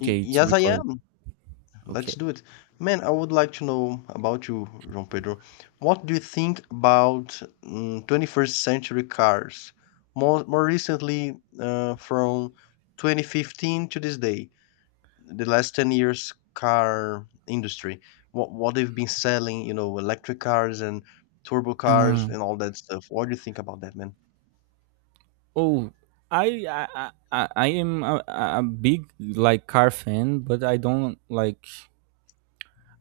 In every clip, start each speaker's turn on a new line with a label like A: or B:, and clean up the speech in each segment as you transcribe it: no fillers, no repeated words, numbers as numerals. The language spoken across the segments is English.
A: to
B: Yes, I
A: record.
B: am. Let's
A: Okay.
B: do it. Man, I would like to know about you, João Pedro. What do you think about 21st century cars? More recently, from 2015 to this day, the last 10 years car industry, what they've been selling, electric cars and turbo cars
A: Uh,
B: and all that stuff. What do you think about that, man?
A: oh, I am a big like car fan, but I don't like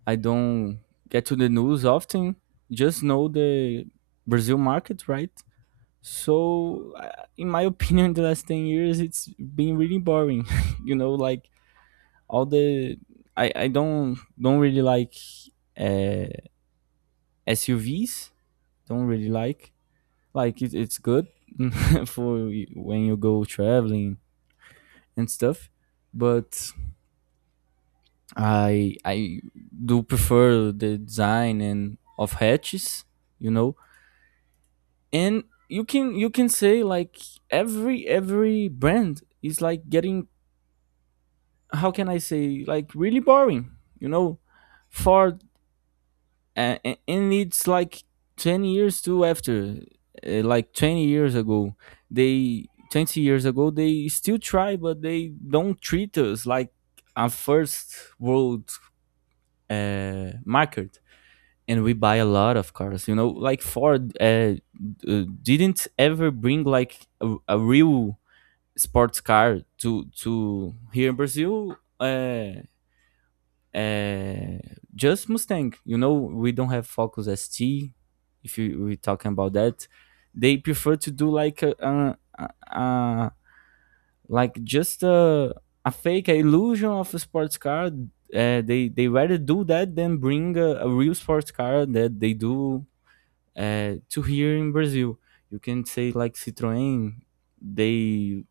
A: I don't get to the news often. Just know the Brazil market, right? So, in my opinion, the last 10 years it's been really boring. you know, like all the I don't really like uh, SUVs. Don't really like it. It's good for when you go traveling and stuff, but I do prefer the design and of hatches, you know. And you can say like every brand is like getting, how can I say, like really boring, you know Ford. And it's like 10 years too after, like 20 years ago, they still try, but they don't treat us like a first world market. And we buy a lot of cars, like Ford didn't ever bring like a real sports car to here in Brazil, uh, just Mustang. You know, we don't have Focus ST. If you, we're talking about that, they prefer to do like a, a, like just a fake, a illusion of a sports car. They rather do that than bring a real sports car that they do to here in Brazil. You can say like Citroën. They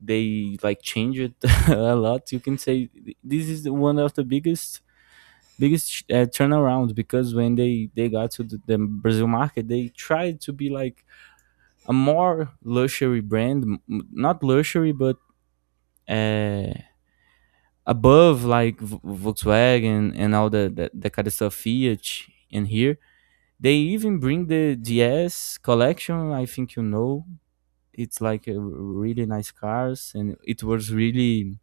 A: they like change it a lot. You can say this is one of the biggest turnaround because when they got to the Brazil market, they tried to be like a more luxury brand, not luxury, but uh, above like Volkswagen and all the kind of stuff Fiat in here. They even bring the DS collection, I think you know. It's like a really nice cars, and it was really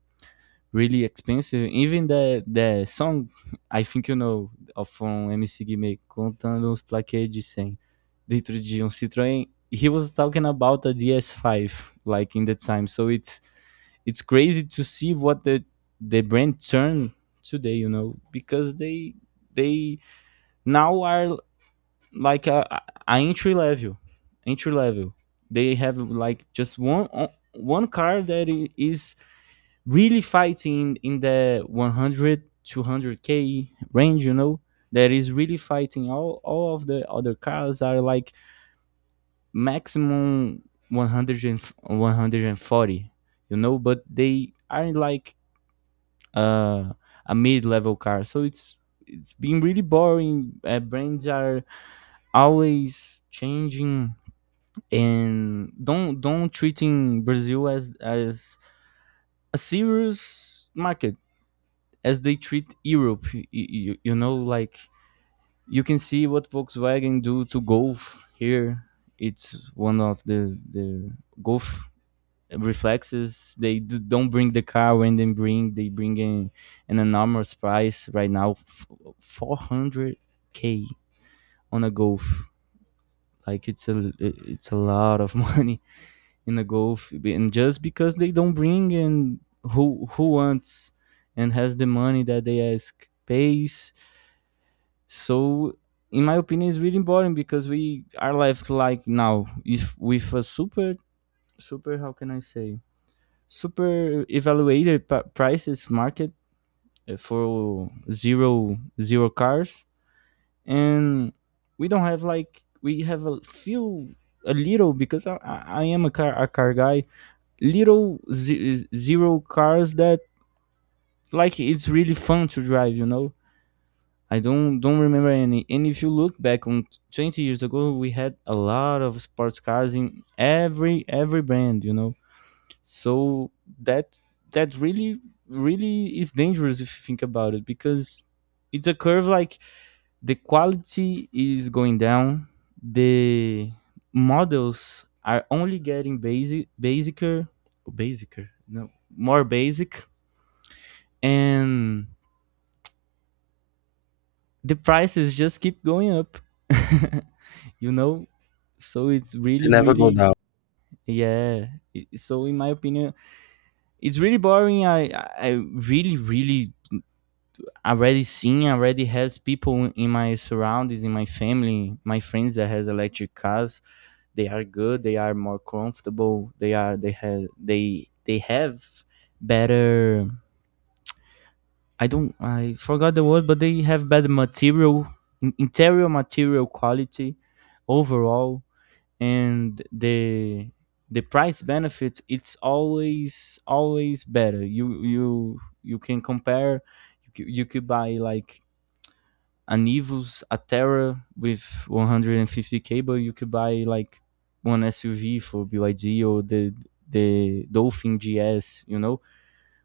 A: really expensive. Even the song, I think you know, of from MC Guimê, contando uns plaquês de 100 dentro de Citroën. He was talking about a DS5, like in the time. So it's crazy to see what the brand turned today, you know, because they now are like a entry level, entry level. They have like just one car that is really fighting in the 100 200k range, you know, that is really fighting. All of the other cars are like maximum 100 and 140, you know, but they aren't like uh, a mid-level car. So it's been really boring. Brands are always changing and don't treating Brazil as a serious market, as they treat Europe. Like you can see what Volkswagen do to Golf here. It's one of the Golf reflexes. They don't bring the car when they bring. They bring in an enormous price right now, 400 k on a Golf. Like it's a lot of money in a Golf, and just because they don't bring in, who wants and has the money that they ask pays. So in my opinion, it's really important because we are left like now if with a super, how can I say, super evaluated prices market, for zero cars. And we don't have, like, we have a few, a little, because I am a car guy. Little zero cars that, like, it's really fun to drive, you know. I don't remember any. And if you look back on 20 years ago, we had a lot of sports cars in every brand, you know. So that that really is dangerous if you think about it, because it's a curve. Like, the quality is going down, the models are only getting basic, basicer, basicer, no, more basic, and the prices just keep going up. You know, so it's
B: They
A: really
B: never go
A: really
B: down.
A: Yeah, so in my opinion it's really boring. I really already seen, already has people in my surroundings, in my family, my friends that has electric cars. They are good, they are more comfortable, they are they have better, I don't I forgot the word, but they have bad material, interior material quality overall, and the price benefit, it's always better. You can compare. You could buy like an Evo's Atera with 150k, but you could buy like one SUV for BYD or the Dolphin GS. You know,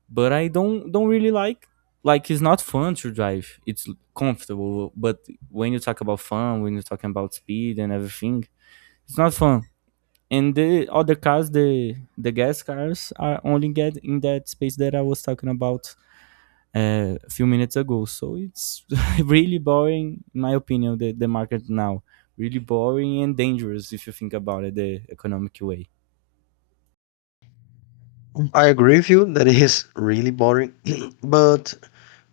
A: but I don't really like it's not fun to drive. It's comfortable, but when you talk about fun, when you're talking about speed and everything, it's not fun. And the other cars, the gas cars, are only get in that space that I was talking about a few minutes ago. So it's really boring, in my opinion. The market now, really boring and dangerous if you think about it, the economic way.
B: I agree with you that it is really boring, but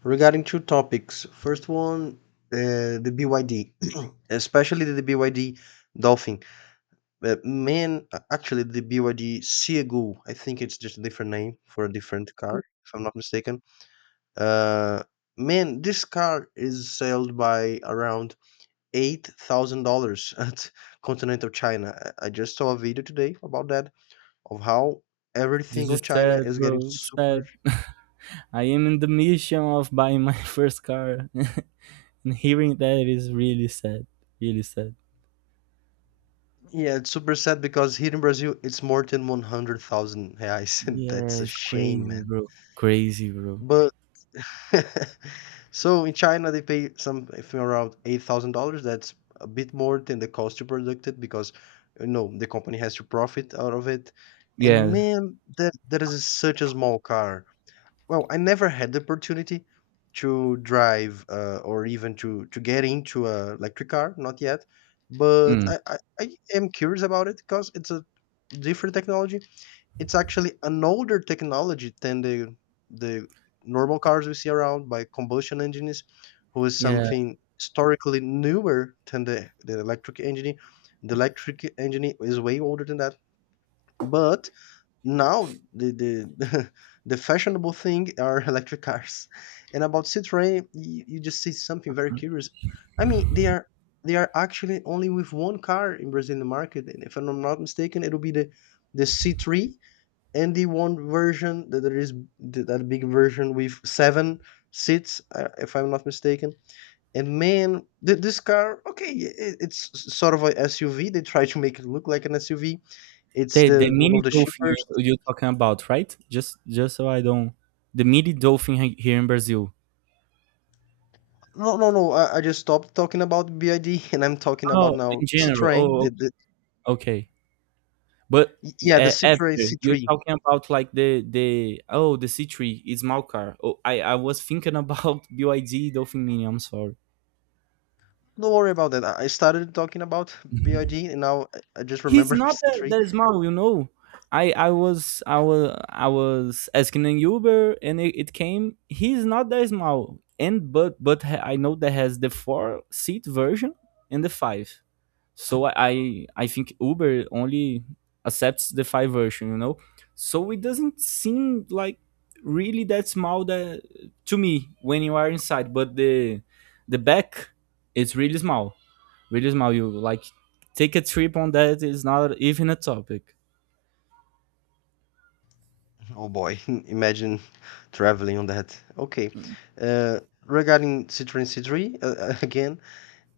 B: regarding two topics. First one, the BYD, especially the BYD Dolphin. Man, actually, the BYD Seagull. I think it's just a different name for a different car, if I'm not mistaken. Uh, Man, this car is sold by around $8,000 at continental China. I just saw a video today about that of how everything
A: This is
B: on China
A: sad,
B: is getting
A: bro.
B: super.
A: Sad. I am in the mission of buying my first car, and hearing that is really sad. Really sad.
B: Yeah, it's super sad because here in Brazil it's more than 100,000 reais, and
A: Yeah,
B: that's a
A: it's
B: shame,
A: crazy,
B: man.
A: bro. Crazy, bro.
B: But so in China they pay something around $8,000. That's a bit more than the cost to product it because the company has to profit out of it. And
A: Yeah.
B: man, that is such a small car. Well, I never had the opportunity to drive or even to get into a electric car, not yet. But
A: Mm.
B: I am curious about it because it's a different technology. It's actually an older technology than the normal cars we see around by combustion engines, who is
A: Yeah.
B: something historically newer than the electric engine. The electric engine is way older than that. But now the the fashionable thing are electric cars. And about Citroën, you just say something very curious. I mean, they are actually only with one car in Brazilian market, and if I'm not mistaken, it'll be the C3 and the one version that there is that big version with seven seats, if I'm not mistaken. And man, this car, okay, it's sort of a SUV. They try to make it look like an SUV. It's
A: The
B: the one
A: mini
B: of the
A: dolphin
B: cheapest.
A: you're talking about, right? Just so I don't. The mini dolphin, here in Brazil.
B: No, no, no. I just stopped talking about BID and I'm talking about
A: Oh,
B: now
A: in general.
B: Citroën. The,
A: Oh,
B: the,
A: okay. But
B: y- yeah, the Citroën
A: after you're
B: C3.
A: talking about like the the C3 is Malkar. Oh, I was thinking about BYD Dolphin Mini. I'm sorry.
B: Don't worry about that. I started talking about BID and now I just
A: He's
B: remember
A: not that,
B: C3.
A: that small, you know. I was asking an Uber and it came. He's not that small, and but I know that has the four-seat version and the five. So I think Uber only accepts the five version, you know. So it doesn't seem like really that small, that, to me, when you are inside, but the back is really small, really small. You, like, take a trip on that is not even a topic.
B: Oh boy, imagine traveling on that. Okay. Uh, Regarding Citroën C3, again,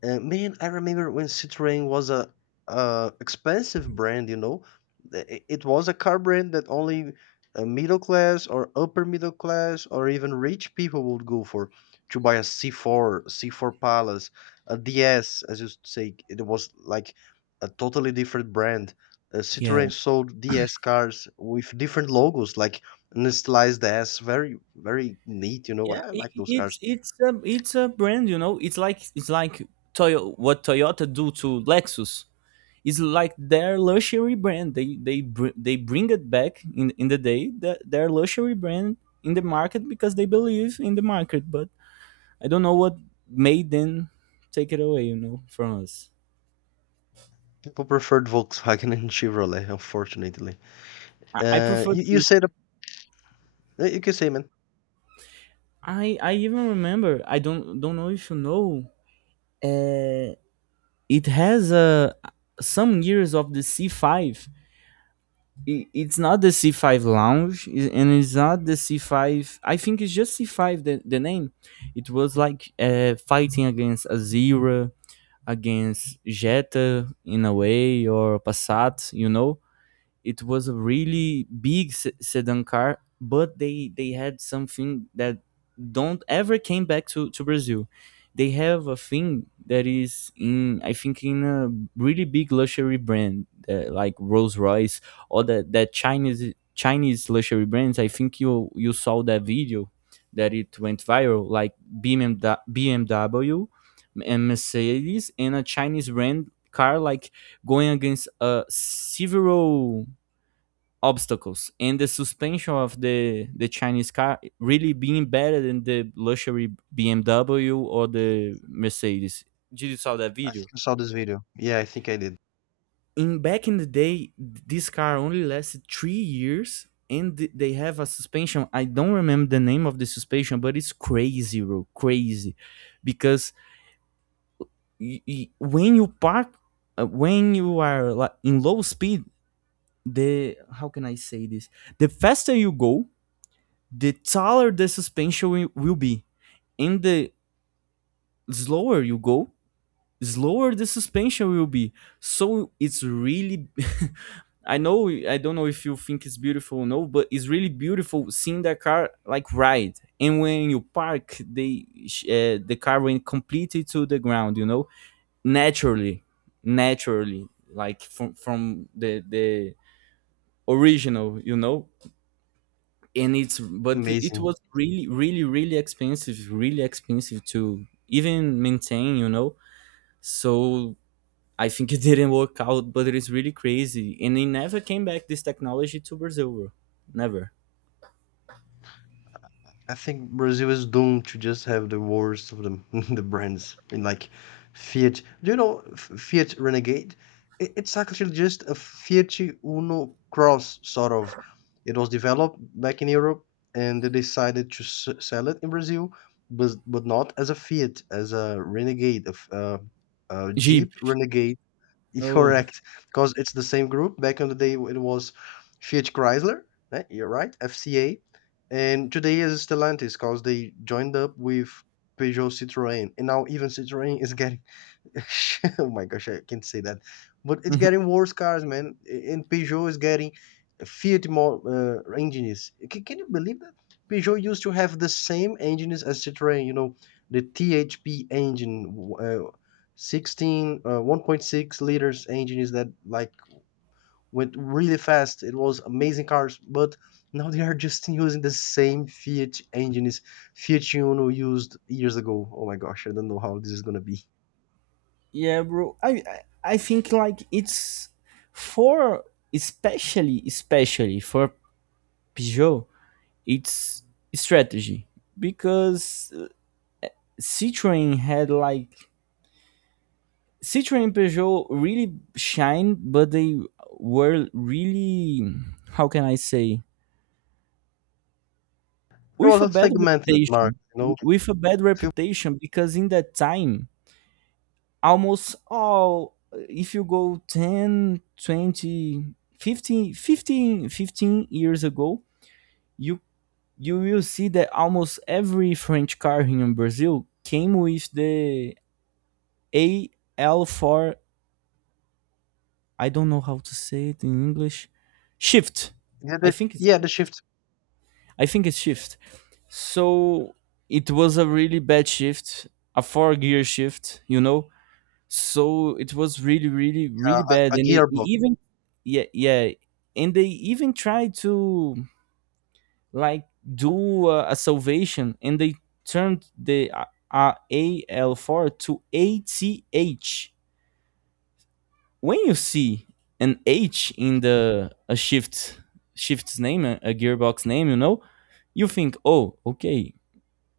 B: Man, I remember when Citroën was a expensive brand. It was a car brand that only middle class or upper middle class or even rich people would go for to buy a C4, C4 Palace, a DS, as you say. It was like a totally different brand.
A: Yeah.
B: Citroën sold DS cars with different logos, like an stylized S, very very neat. You know, I
A: Yeah.
B: I
A: I-
B: like those
A: it's
B: cars.
A: it's a it's a brand, you know, it's like what Toyota do to Lexus. Is like their luxury brand. They they bring it back in the day, that their luxury brand in the market because they believe in the market, but I don't know what made them take it away, you know, from us.
B: People preferred Volkswagen and Chevrolet, unfortunately.
A: I
B: Uh,
A: prefer
B: you, you
A: to
B: said, you can say, man.
A: I even remember, I don't know if you know, uh it has some years of the C5. I- It's not the C5 Lounge, and it's not the C5. I think it's just C5, the name. It was like fighting against Azira, against Jetta in a way, or Passat. You know, it was a really big sedan car, but they had something that don't ever came back to Brazil. They have a thing that is in, I think, in a really big luxury brand, like Rolls Royce, or that Chinese luxury brands. I think you saw that video that it went viral, like BMW and Mercedes and a Chinese brand car, like, going against several obstacles, and the suspension of the Chinese car really being better than the luxury BMW or the Mercedes. Did you saw that
B: I think
A: video?
B: I saw this video. Yeah, I think I did.
A: In Back in the day, this car only lasted 3 years, and they have a suspension. I don't remember the name of the suspension, but it's crazy, bro, crazy, because when you park, when you are, like, in low speed, the, how can I say this? The faster you go, the taller the suspension will be. And the slower you go, slower the suspension will be. So it's really, I know, I don't know if you think it's beautiful or no, but it's really beautiful seeing the car, like, ride. And when you park, the car went completely to the ground, you know, naturally, naturally, like from the original, you know. And it's but It
B: Amazing.
A: was really expensive, really expensive to even maintain, you know. So I think it didn't work out, but it is really crazy, and it never came back, this technology, to Brazil, bro. Never.
B: I think Brazil is doomed to just have the worst of them, the brands in like Fiat. Do you know Fiat Renegade? It's actually just a Fiat Uno Cross sort of. It was developed back in Europe, and they decided to sell it in Brazil, but not as a Fiat, as a Renegade, a
A: Jeep.
B: Jeep Renegade.
A: Oh.
B: Correct, because it's the same group. Back in the day, it was Fiat Chrysler, right? You're right, FCA, and today is Stellantis because they joined up with Peugeot Citroën, and now even Citroën is getting oh my gosh, I can't say that. But it's getting worse cars, man. And Peugeot is getting Fiat more engines. Can you believe that? Peugeot used to have the same engines as Citroën, the THP engine, 16, 1.6 liters engines that like went really fast. It was amazing cars, but now they are just using the same Fiat engines Fiat Uno used years ago. Oh my gosh, I don't know how this is gonna be.
A: Yeah, bro. I think, like, it's for, especially for Peugeot, it's strategy. Because citroen had like, Citroën and Peugeot really shine, but they were really, how can I say,
B: It
A: with
B: was
A: a
B: a
A: bad
B: segmented
A: reputation.
B: market.
A: With a bad
B: Few.
A: reputation, because in that time, almost all, if you go 10, 20, 15, years ago, you will see that almost every French car here in Brazil came with the AL4. I don't know how to say it in English. Shift.
B: yeah,
A: I
B: they,
A: think it's
B: yeah, they shipped
A: I think it's shift. So it was a really bad shift, a four gear shift, you know. So it was really, really,
B: uh,
A: really bad,
B: a
A: and it
B: gearbox,
A: even yeah, yeah, and they even tried to like do a salvation, and they turned the AL4 to ATH. When you see an H in the a shift shift's name, a gearbox name, you know, you think, oh, okay,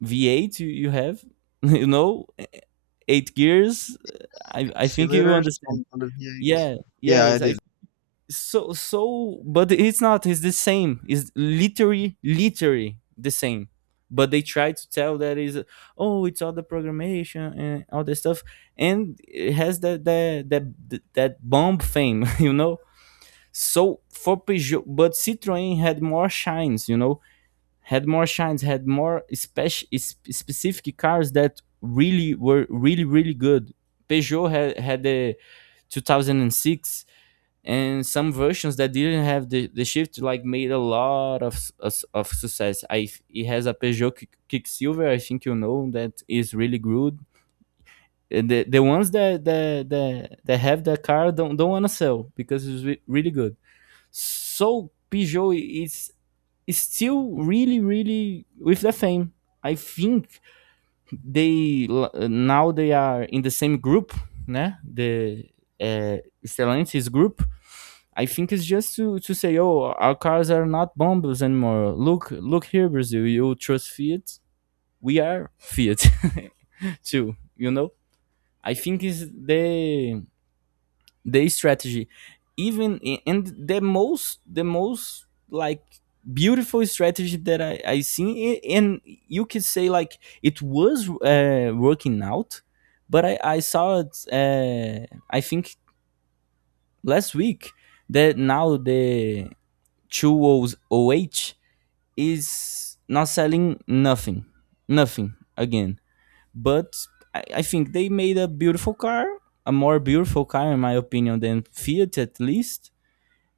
A: V8 you have, you know, eight gears. I think you
B: cylinders
A: understand.
B: on the V8.
A: Yeah,
B: Yeah, I
A: yes, I
B: did.
A: but it's not. It's the same. It's literally the same. But they try to tell that is, oh, it's all the programmation and all the stuff, and it has that bomb fame, you know, so for Peugeot. But Citroën had more shines, you know, had more shines, had more specific cars that really were really good. Peugeot had the 2006 and some versions that didn't have the shift, like made a lot of success. I it has a Kicksilver, I think you know, that is really good. And the ones that have the car don't want to sell because it's really good. So Peugeot is still really, really with the fame. I think they, now they are in the same group, né? The uh, Stellantis group. I think it's just to say, oh, our cars are not bombs anymore. Look, look here, Brazil. You trust Fiat? We are Fiat, too. You know. I think is the strategy, even and the most like beautiful strategy that I seen, and you could say like it was working out. But I saw it, I think last week, that now the 208 is not selling nothing again. But I think they made a beautiful car, a more beautiful car in my opinion than Fiat, at least,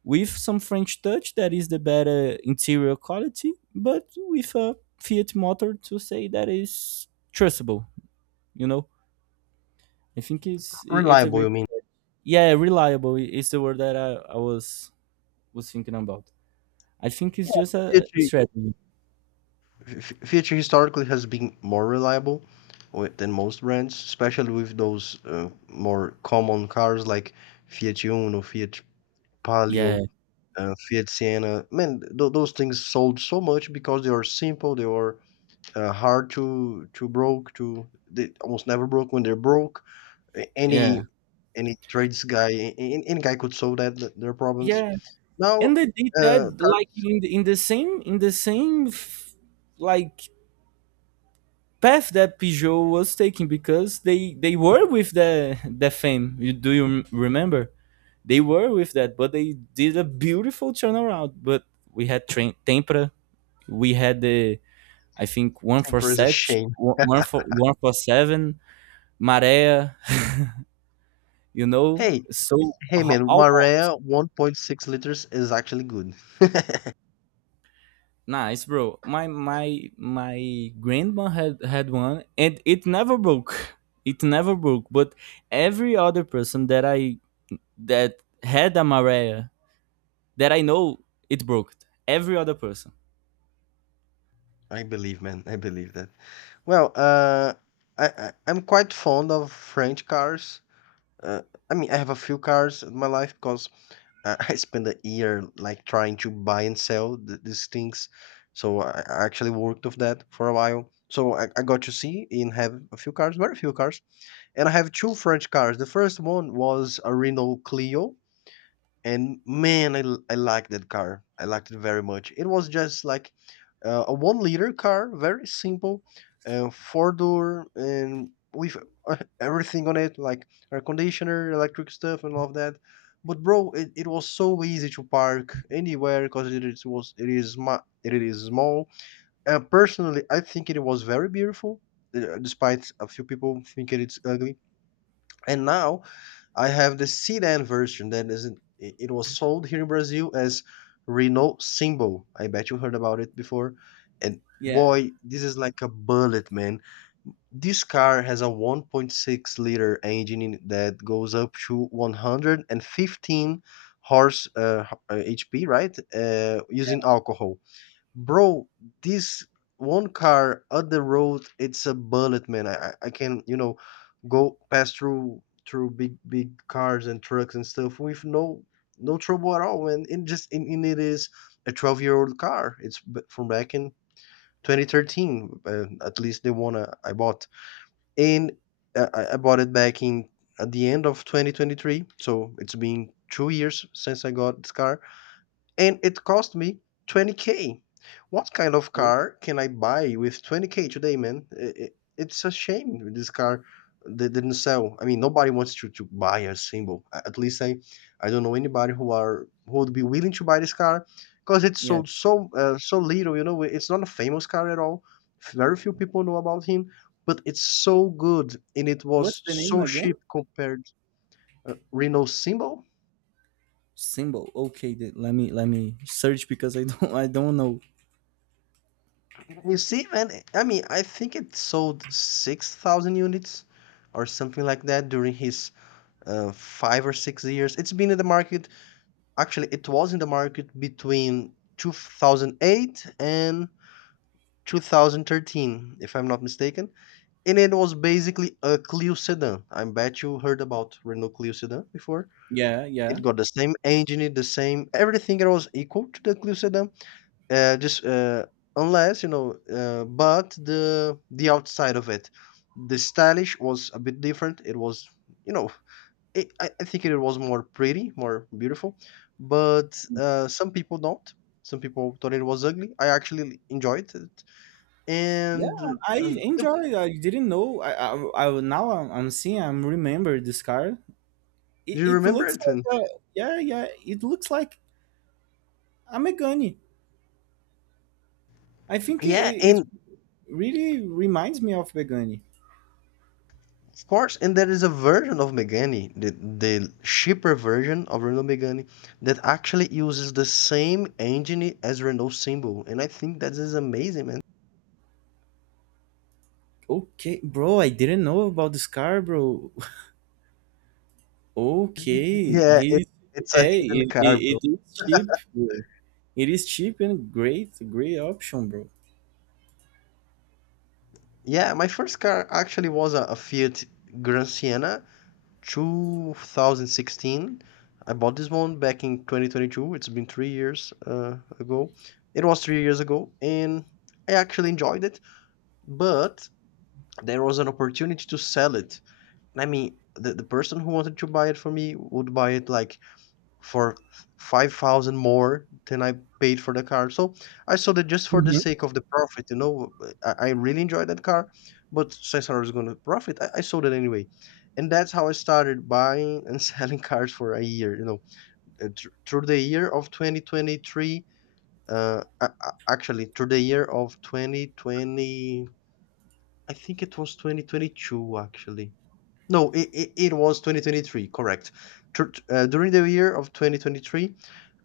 A: with some French touch, that is the better interior quality, but with a Fiat motor to say that is trustable. You know, I think it's a
B: Reliable,
A: great
B: you mean?
A: yeah, reliable is the word that I was thinking about. I think it's
B: Yeah,
A: just a
B: Fiat.
A: strategy.
B: Fiat historically has been more reliable with, than most brands, especially with those more common cars like Fiat Uno, Fiat Palio,
A: Yeah,
B: Fiat Siena. Man, those things sold so much because they are simple, they are hard to broke to they almost never broke when they broke
A: yeah,
B: any any trades guy, any guy could solve that their problems.
A: yeah.
B: Now,
A: And they did that
B: car
A: like in like path that Peugeot was taking because they were with the fame. You, do you remember? They were with that, but they did a beautiful turnaround. But we had train tempura. We had the, I think one for
B: temper is a
A: set,
B: shame.
A: one for seven, Marea. You know,
B: Hey,
A: so
B: hey, man,
A: all hops.
B: Marea 1.6 liters is actually good.
A: Nice, bro. My grandma had one, and it never broke. It never broke. But every other person that I that had a Marea that I know, it broke. Every other person.
B: I believe, man. I believe that. Well, I'm quite fond of French cars. Uh, I mean, I have a few cars in my life because I I spent a year like trying to buy and sell these things. So I actually worked with that for a while. So I got to see and have a few cars, very few cars. And I have two French cars. The first one was a Renault Clio and man, I liked that car. I liked it very much. It was just like a 1 liter car, very simple, four door, and with uh, everything on it, like air conditioner, electric stuff, and all of that. But bro, it was so easy to park anywhere because it is small. Personally, I think it was very beautiful, despite a few people thinking it's ugly. And now I have the sedan version that isn't. It was sold here in Brazil as Renault Symbol. I bet you heard about it before. And
A: Yeah.
B: boy, this is like a bullet, man. This car has a 1.6-liter engine that goes up to 115 horse uh, h- uh, HP, right? Using alcohol. Bro, this one car on the road, it's a bullet, man. I can, go pass through big cars and trucks and stuff with no trouble at all, man. It just and it is a 12-year-old car. It's from back in 2013, at least the one I bought. And I bought it back in at the end of 2023, so it's been 2 years since I got this car and it cost me 20k. What kind of
A: Oh.
B: car can I buy with 20k today, man? It's a shame this car they didn't sell. I mean, nobody wants to buy a symbol. At least I don't know anybody who are who would be willing to buy this car because it's
A: Yeah.
B: sold so little. It's not a famous car at all. Very few people know about him, but it's so good and it
A: What's
B: was
A: the name
B: so
A: again?
B: cheap compared. Renault Symbol.
A: Symbol. Okay, let me search because I don't I don't know.
B: You see, man, I mean, I think it sold 6,000 units or something like that during his 5 or 6 years. It's been in the market, actually, it was in the market between 2008 and 2013, if I'm not mistaken. And it was basically a Clio sedan. I bet you heard about Renault Clio sedan before.
A: Yeah, yeah,
B: It got the same engine, the same everything. It was equal to the Clio sedan just unless you know, but the outside of it, the stylish was a bit different. It was you know, I think it was more pretty, more beautiful. But some people don't. Some people thought it was ugly. I actually enjoyed it.
A: yeah.
B: And
A: I
B: do
A: enjoy it. I didn't know. I now I'm seeing. I'm remember this car. It,
B: you
A: it
B: remember
A: looks
B: it?
A: like
B: When?
A: a yeah, yeah. It looks like a Megane. I think
B: Yeah,
A: it
B: and.
A: really reminds me of Megane.
B: Of course, and there is a version of Megane, the cheaper version of Renault Megane, that actually uses the same engine as Renault Symbol, and I think that is amazing, man.
A: Okay, bro. I didn't know about this car, bro. Okay,
B: Yeah, it,
A: he's
B: it's a
A: hey,
B: hidden car, bro.
A: it is cheap, bro. It is cheap and great, great option, bro.
B: Yeah, my first car actually was a Fiat Gran Siena 2016. I bought this one back in 2022. It's been 3 years ago. It was 3 years ago, and I actually enjoyed it, but there was an opportunity to sell it. I mean, the person who wanted to buy it for me would buy it like for 5,000 more than I paid for the car. So I sold it just for the
A: Mhm.
B: sake of the profit. I really enjoyed that car, but since I was going to profit, I sold it anyway. And that's how I started buying and selling cars for a year. Through the year of 2023. Actually, through the year of 2020, I think it was 2022, actually. No, it was 2023, correct. Tr- during the year of 2023,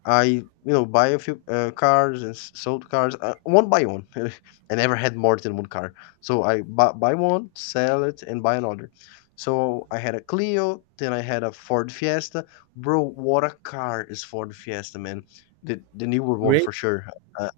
B: buy a few cars and sold cars, one by one. I never had more than one car. So I buy one, sell it, and buy another. So I had a Clio, then I had a Ford Fiesta. Bro, what a car is Ford Fiesta, man. The newer one
A: Great.
B: for sure. Uh,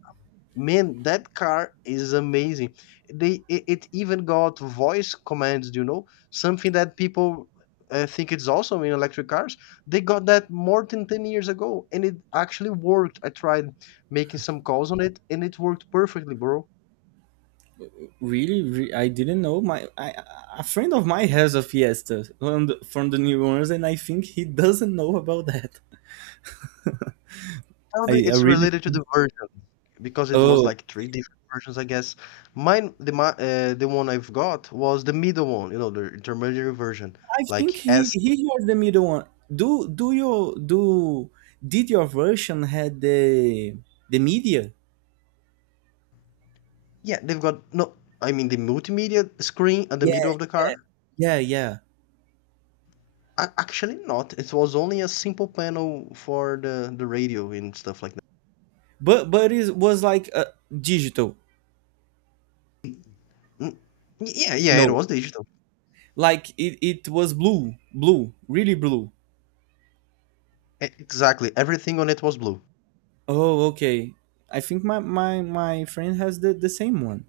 B: Man, that car is amazing. It even got voice commands, you know, something that people think it's awesome in electric cars. They got that more than 10 years ago, and it actually worked. I tried making some calls on it, and it worked perfectly, bro.
A: Really, I didn't know. My I, a friend of mine has a Fiesta on the, from the New Orleans, and I think he doesn't know about that.
B: Probably
A: I
B: it's
A: really.
B: related to the version, because it was
A: Oh,
B: like three different versions, I guess. The one I've got was the middle one, you know, the intermediary version,
A: I think
B: like S.
A: he heard the middle one. Do do your do did your version had the media?
B: Yeah, they've got no. I mean, the multimedia screen at the
A: Yeah,
B: middle of the car.
A: yeah, yeah.
B: Actually, not. It was only a simple panel for the radio and stuff like that.
A: But it was like digital.
B: Mm, Yeah, it
A: No,
B: was digital.
A: like it was blue, blue, really blue.
B: Exactly. Everything on it was blue.
A: Oh, okay. I think my friend has the same one.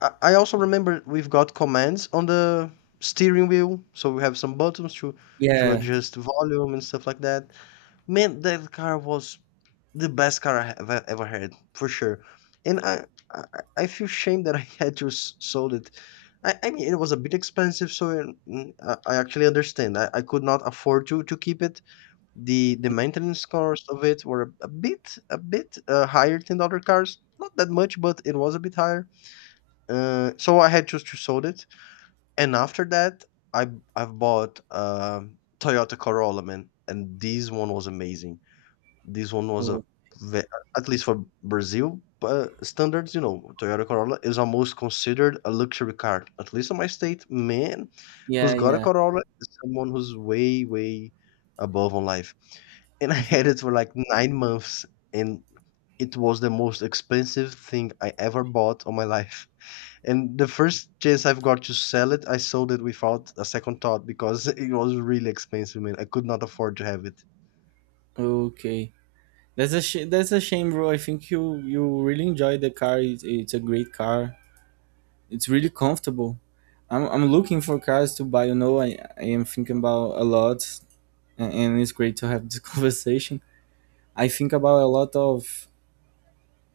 B: I also remember we've got commands on the steering wheel, so we have some buttons to
A: Yeah.
B: adjust volume and stuff like that. Man, that car was… the best car I ever had, for sure. And I, I, I feel shame that I had to sold it. I mean, it was a bit expensive, so I actually understand. I could not afford to keep it. The maintenance costs of it were a bit higher than other cars. Not that much, but it was a bit higher. So I had just to sold it. And after that, I I've bought Toyota Corolla, man, and this one was amazing. This one was a
A: Oh,
B: ve- at least for Brazil standards, you know, Toyota Corolla is almost considered a luxury car. At least in my state, man, who's
A: yeah,
B: got a
A: yeah.
B: Corolla is someone who's way, way above on life. And I had it for like 9 months, and it was the most expensive thing I ever bought on my life. And the first chance I've got to sell it, I sold it without a second thought, because it was really expensive, man. I could not afford to have it.
A: Okay. That's a that's a shame, bro. I think you you really enjoy the car. It's a great car. It's really comfortable. I'm looking for cars to buy. You know, I am thinking about a lot, and it's great to have this conversation. I think about a lot of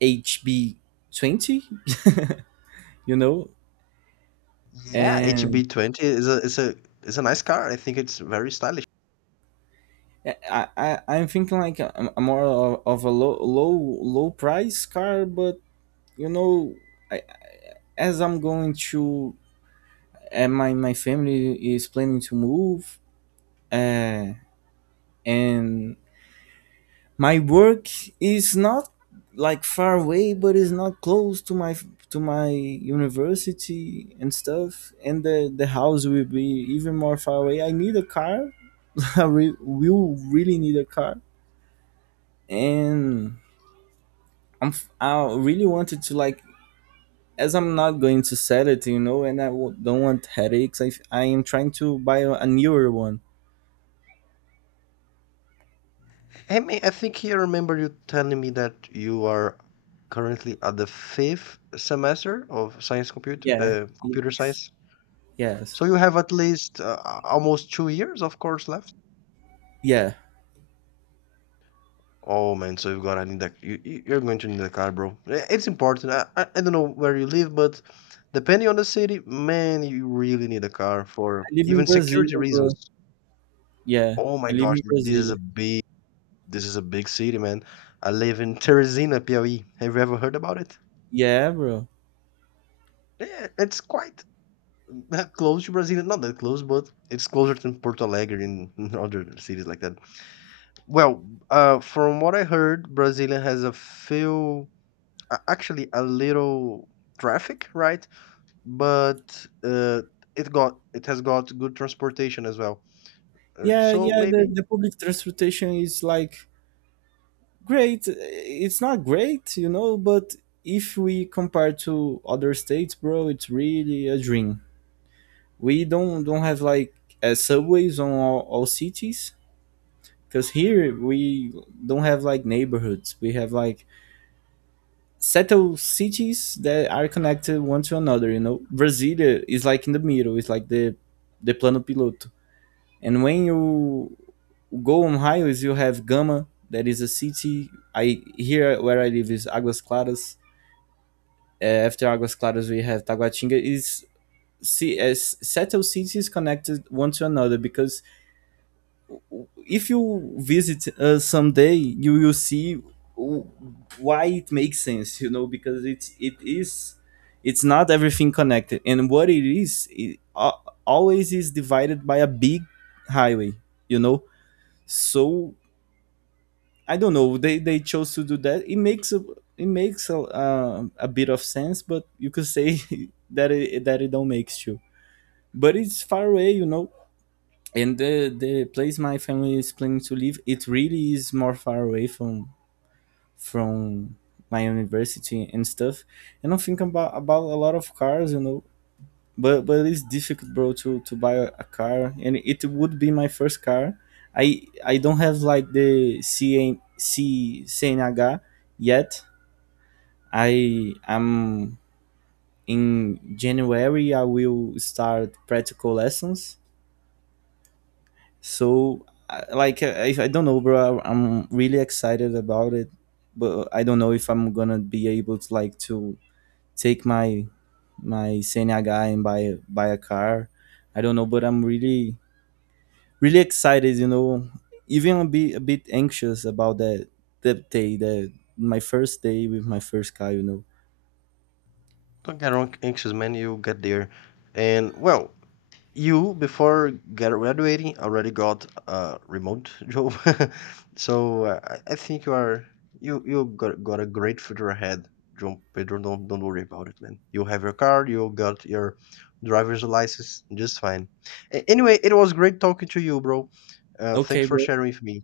A: HB20. You know.
B: Yeah,
A: And
B: HB20 is a is a nice car. I think it's very stylish.
A: eh, I I'm thinking like a more of a low low low price car, but you know, I, as I'm going to, and my family is planning to move, uh, and my work is not like far away, but it's not close to my university and stuff, and the house will be even more far away. I need a car. I will really need a car. And I'm I really wanted to like, as I'm not going to sell it, you know, and I don't want headaches. I I am trying to buy a newer one.
B: I mean, I think I remember you telling me that you are currently at the fifth semester of science computer
A: Yeah.
B: computer
A: Yes.
B: science.
A: Yes.
B: So you have at least almost 2 years, of course, left.
A: Yeah.
B: Oh man, so you've got to need that. You're going to need a car, bro. I- It's important. I don't know where you live, but depending on the city, man, you really need a car
A: I
B: for
A: live in
B: even
A: Brazil,
B: security reasons.
A: bro. Yeah.
B: Oh
A: I
B: my
A: live
B: gosh,
A: in
B: this is a
A: Brazil.
B: big… this is a big city, man. I live in Teresina, Piauí. Have you ever heard about it?
A: Yeah, bro.
B: Yeah, it's quite that close to Brazil. Not that close, but it's closer than Porto Alegre and and other cities like that. Well, from what I heard, Brasilia has a few… actually a little traffic, right? But it got… it has got good transportation as well.
A: Yeah,
B: So
A: yeah,
B: maybe
A: the public transportation is like great. It's not great, you know, but if we compare to other states, bro, it's really a dream. We don't have like subways on all cities, because here we don't have like neighborhoods. We have like settled cities that are connected one to another. You know, Brasilia is like in the middle. It's like the plano piloto. And when you go on highways, you have Gama. That is a city. I here where I live is Águas Claras. After Águas Claras, we have Taguatinga. Is see as settled cities connected one to another, because if you visit someday, you will see w- why it makes sense. You know, because it is it's not everything connected, and what it is, it always is divided by a big highway. You know, so I don't know. They chose to do that. It makes a bit of sense, but you could say that it don't makes you. But it's far away, you know, and the place my family is planning to live, it really is more far away from my university and stuff. And I'm thinking about a lot of cars, you know, but it's difficult, bro, to buy a car. And it would be my first car. I don't have like the CNH yet. I am in January I will start practical lessons. So, like, I don't know, bro. I I'm really excited about it, but I don't know if I'm gonna be able to like to take my my Senia guy and buy buy a car. I don't know, but I'm really really excited. You know, even a bit anxious about that that day, that my first day with my first car. You know.
B: don't get wrong anxious, man. You get there, and well, you, before graduating, already got a remote job, so I think you are… you got a great future ahead, João Pedro. Don't worry about it, man. You have your card, you got your driver's license, just fine. Anyway, it was great talking to you, bro.
A: Okay,
B: Thanks for
A: bro.
B: sharing with me.